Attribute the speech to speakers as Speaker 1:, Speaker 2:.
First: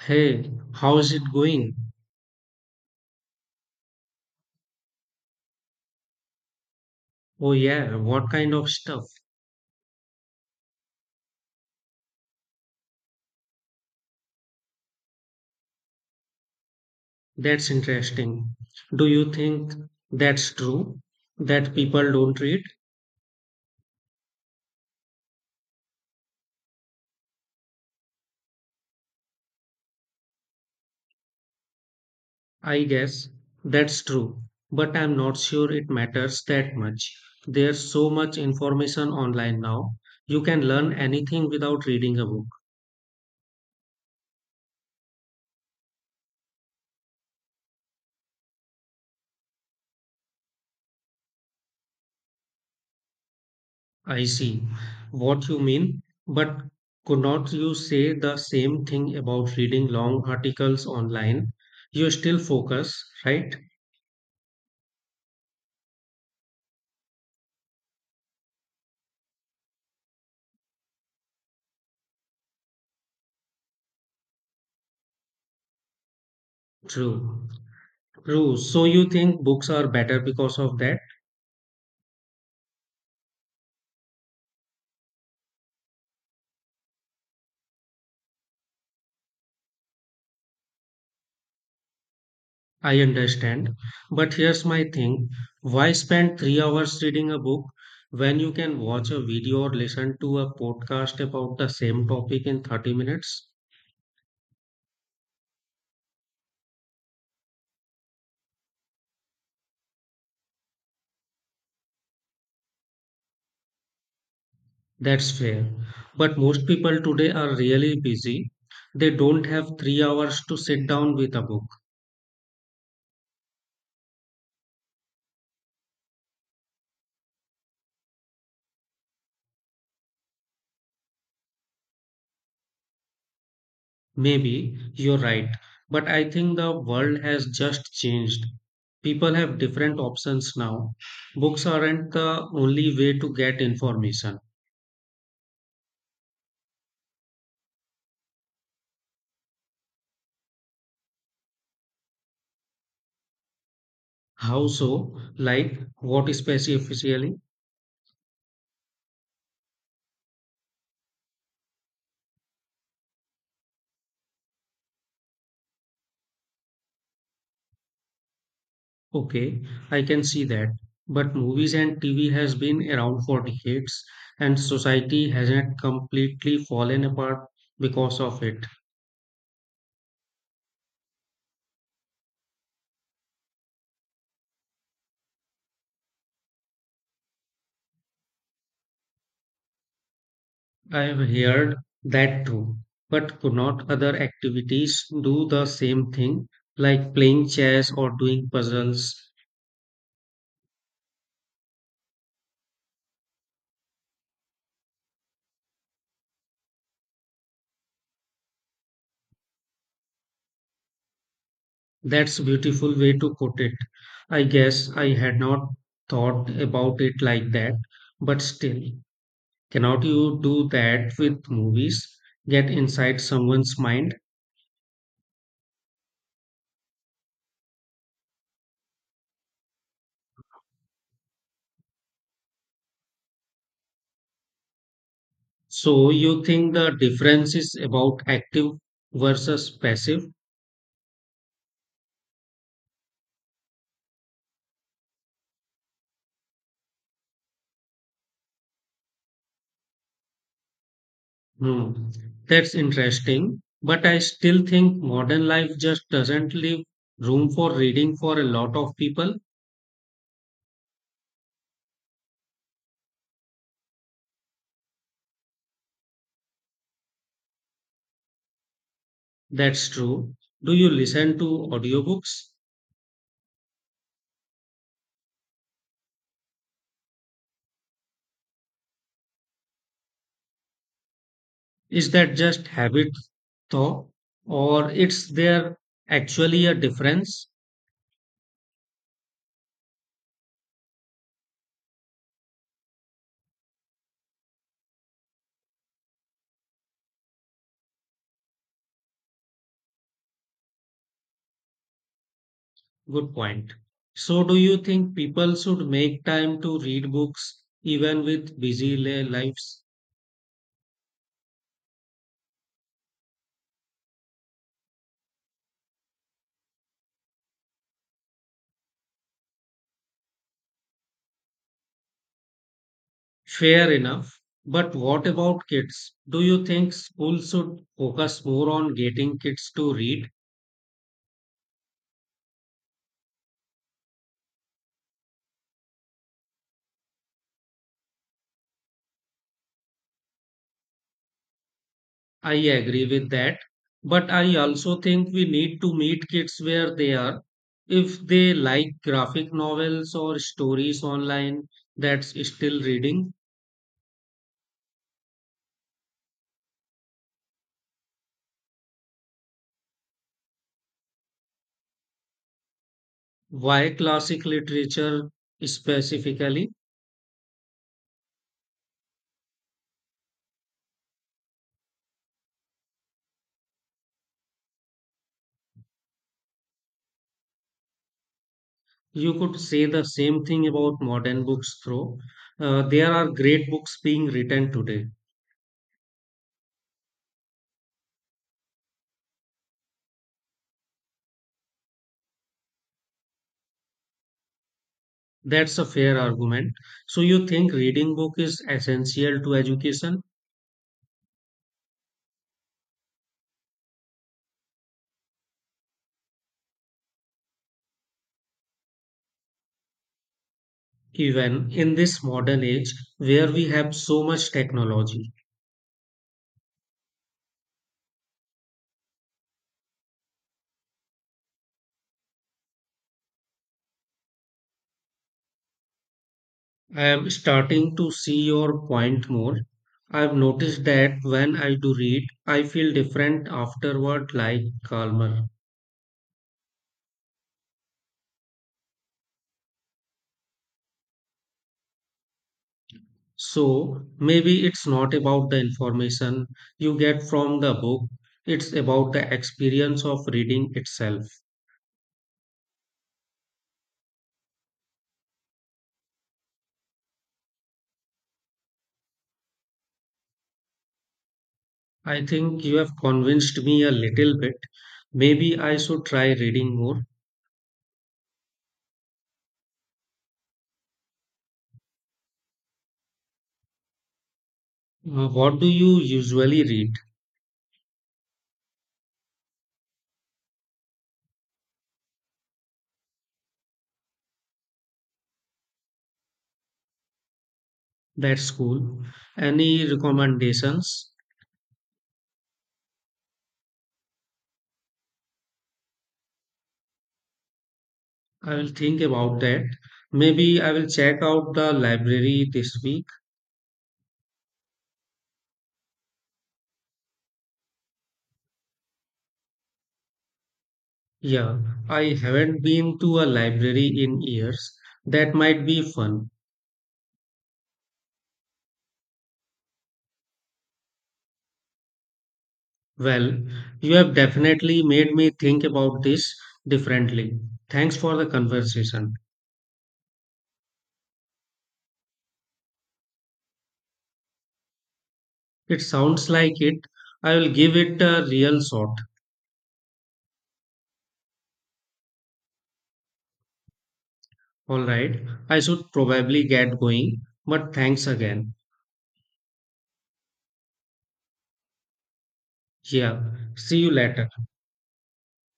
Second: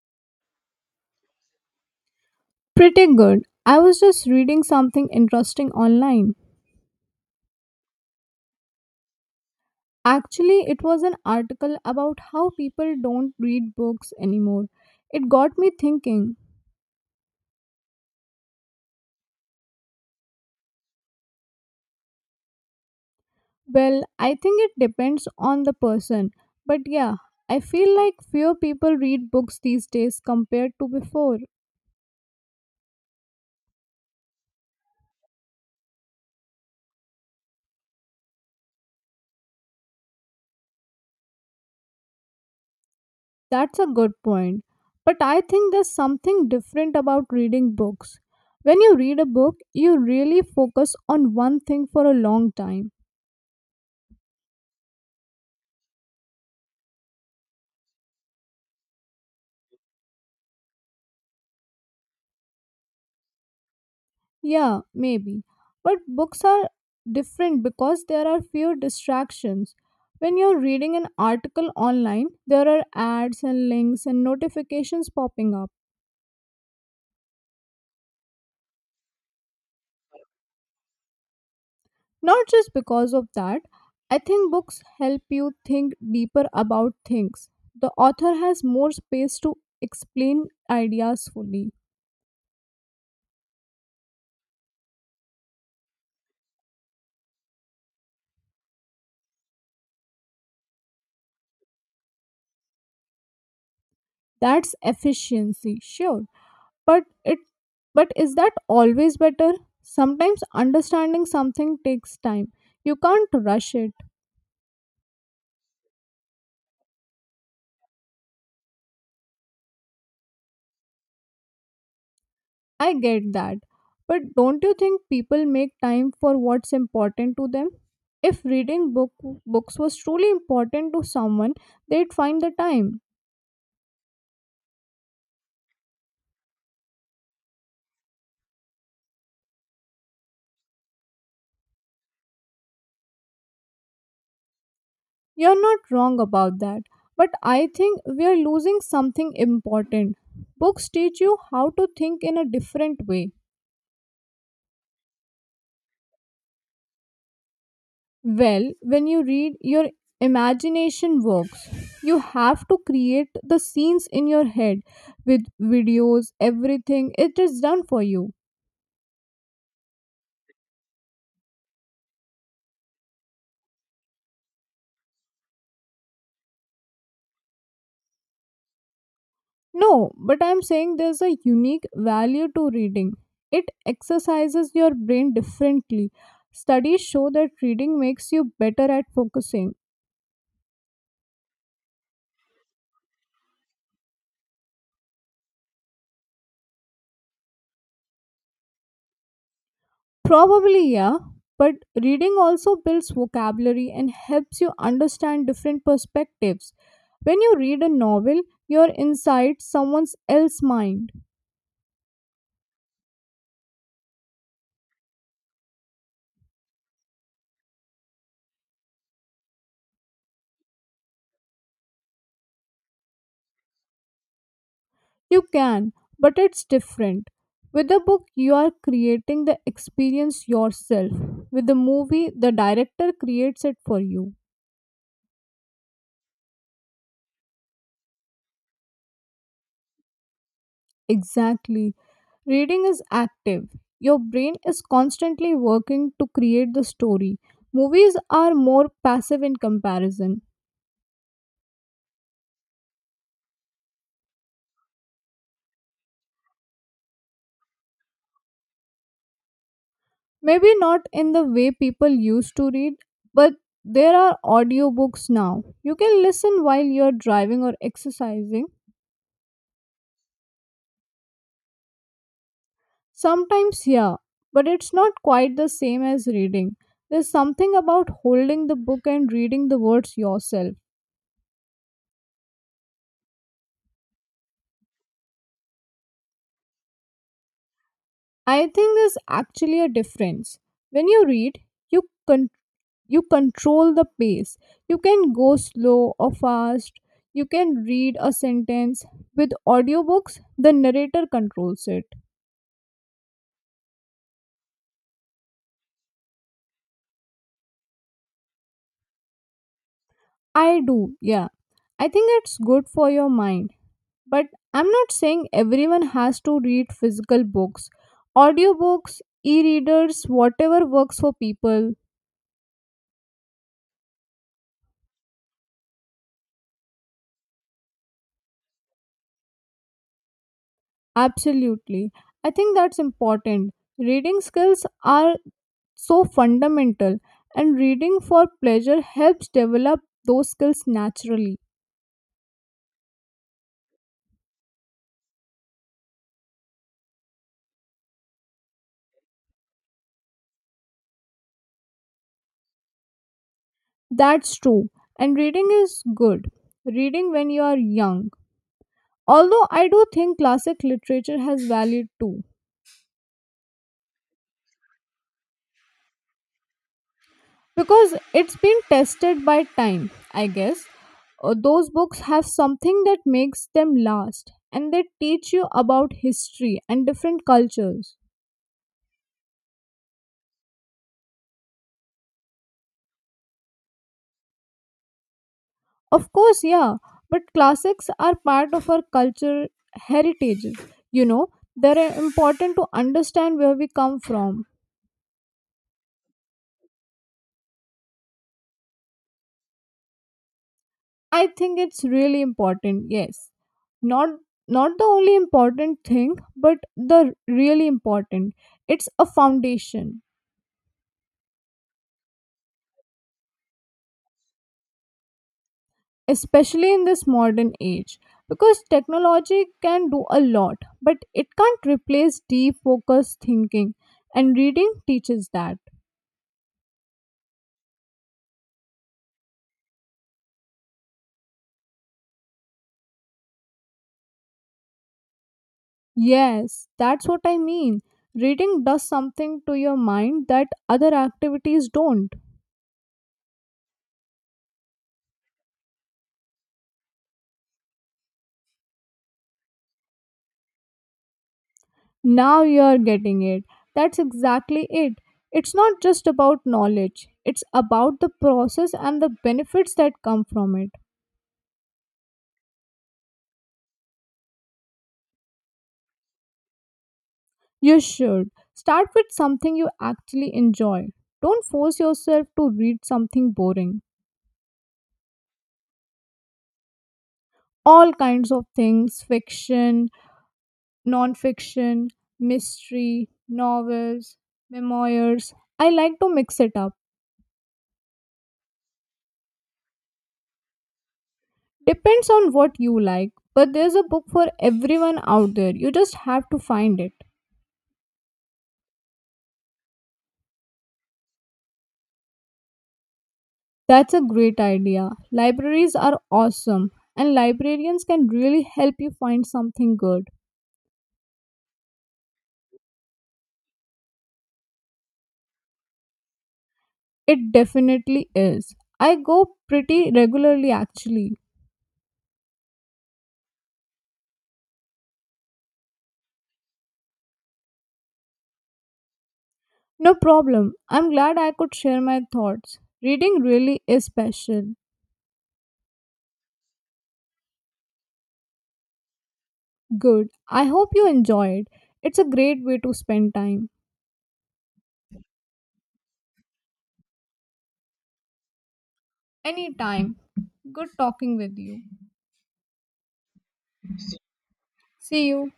Speaker 1: Hey, how's it going?
Speaker 2: Pretty good. I was just reading something interesting online.
Speaker 1: Oh, yeah, what kind of stuff?
Speaker 2: Actually, it was an article about how people don't read books anymore. It got me thinking.
Speaker 1: That's interesting. Do you think that's true? That people don't read?
Speaker 2: Well, I think it depends on the person. But yeah, I feel like fewer people read books these days compared to before.
Speaker 1: I guess that's true. But I'm not sure it matters that much. There's so much information online now. You can learn anything without reading a book.
Speaker 2: That's a good point. But I think there's something different about reading books. When you read a book, you really focus on one thing for a long time.
Speaker 1: I see what you mean, but could not you say the same thing about reading long articles online? You still focus, right?
Speaker 2: Yeah, maybe. But books are different because there are fewer distractions. When you're reading an article online, there are ads and links and notifications popping up.
Speaker 1: True. True. So you think books are better because of that?
Speaker 2: Not just because of that, I think books help you think deeper about things. The author has more space to explain ideas fully.
Speaker 1: I understand. But here's my thing. Why spend 3 hours reading a book when you can watch a video or listen to a podcast about the same topic in 30 minutes?
Speaker 2: That's efficiency, sure. but it but is that always better? Sometimes understanding something takes time. You can't rush it.
Speaker 1: That's fair. But most people today are really busy. They don't have 3 hours to sit down with a book.
Speaker 2: I get that, but don't you think people make time for what's important to them? If reading book books was truly important to someone, they'd find the time.
Speaker 1: Maybe you're right, but I think the world has just changed. People have different options now. Books aren't the only way to get information.
Speaker 2: You're not wrong about that, but I think we are losing something important. Books teach you how to think in a different way.
Speaker 1: How so? Like, what specifically?
Speaker 2: Well, when you read, your imagination works. You have to create the scenes in your head. With videos, everything It is done for you.
Speaker 1: Okay, I can see that. But movies and TV has been around for decades, and society hasn't completely fallen apart because of it.
Speaker 2: No, but I'm saying there's a unique value to reading. It exercises your brain differently. Studies show that reading makes you better at focusing.
Speaker 1: I've heard that too. But could not other activities do the same thing, like playing chess or doing puzzles?
Speaker 2: Probably, yeah. But reading also builds vocabulary and helps you understand different perspectives. When you read a novel, you're inside someone else's mind.
Speaker 1: That's beautiful way to put it. I guess I had not thought about it like that, but still, cannot you do that with movies? Get inside someone's mind?
Speaker 2: You can, but it's different. With a book, you are creating the experience yourself. With the movie, the director creates it for you.
Speaker 1: So you think the difference is about active versus passive?
Speaker 2: Exactly. Reading is active. Your brain is constantly working to create the story. Movies are more passive in comparison.
Speaker 1: Hmm, That's interesting. But I still think modern life just doesn't leave room for reading for a lot of people.
Speaker 2: Maybe not in the way people used to read, but there are audiobooks now. You can listen while you're driving or exercising.
Speaker 1: That's true. Do you listen to audiobooks?
Speaker 2: Sometimes, yeah, but it's not quite the same as reading. There's something about holding the book and reading the words yourself.
Speaker 1: Is that just habit though? Or is there actually a difference?
Speaker 2: I think there's actually a difference. When you read, you con- you control the pace. You can go slow or fast. You can read a sentence. With audiobooks, the narrator controls it.
Speaker 1: Good point. So do you think people should make time to read books even with busy lives?
Speaker 2: I do, yeah. I think it's good for your mind. But I'm not saying everyone has to read physical books. Audiobooks, e readers, whatever works for people.
Speaker 1: Fair enough. But what about kids? Do you think school should focus more on getting kids to read?
Speaker 2: Absolutely. I think that's important. Reading skills are so fundamental, and reading for pleasure helps develop those skills naturally.
Speaker 1: I agree with that. But I also think we need to meet kids where they are. If they like graphic novels or stories online, that's still reading.
Speaker 2: That's true. And reading is good. Reading when you are young. Although I do think classic literature has value too,
Speaker 1: Why classic literature specifically?
Speaker 2: because it's been tested by time, I guess. Those books have something that makes them last, and they teach you about history and different cultures.
Speaker 1: You could say the same thing about modern books, though. There are great books being written today.
Speaker 2: Of course, yeah, but classics are part of our culture, heritages you know they're important to understand where we come from.
Speaker 1: That's a fair argument. So you think reading book is essential to education,
Speaker 2: I think it's really important, yes. Not not the only important thing, but the really important. It's a foundation,
Speaker 1: even in this modern age where we have so much technology.
Speaker 2: especially in this modern age, because technology can do a lot but it can't replace deep focused thinking, and reading teaches that.
Speaker 1: I am starting to see your point more. I've noticed that when I do read, I feel different afterward, like calmer.
Speaker 2: Yes, that's what I mean. Reading does something to your mind that other activities don't.
Speaker 1: So maybe it's not about the information you get from the book, it's about the experience of reading itself.
Speaker 2: Now you're getting it. That's exactly it. It's not just about knowledge, it's about the process and the benefits that come from it.
Speaker 1: I think you have convinced me a little bit. Maybe I should try reading more.
Speaker 2: You should. Start with something you actually enjoy. Don't force yourself to read something boring.
Speaker 1: What do you usually read?
Speaker 2: All kinds of things: fiction, non fiction, mystery, novels, memoirs. I like to mix it up.
Speaker 1: That's cool. Any recommendations?
Speaker 2: Depends on what you like, but there's a book for everyone out there. You just have to find it.
Speaker 1: I will think about that. Maybe I will check out the library this week.
Speaker 2: That's a great idea. Libraries are awesome, and librarians can really help you find something good.
Speaker 1: Yeah, I haven't been to a library in years. That might be fun.
Speaker 2: It definitely is. I go pretty regularly actually.
Speaker 1: Well, you have definitely made me think about this differently. Thanks for the conversation.
Speaker 2: No problem. I'm glad I could share my thoughts. Reading really is special.
Speaker 1: It sounds like it. I will give it a real shot.
Speaker 2: Good. I hope you enjoyed. It's a great way to spend time.
Speaker 1: All right. I should probably get going, but thanks again.
Speaker 2: Anytime. Good talking with you.
Speaker 1: Yeah. See you later.
Speaker 2: See you.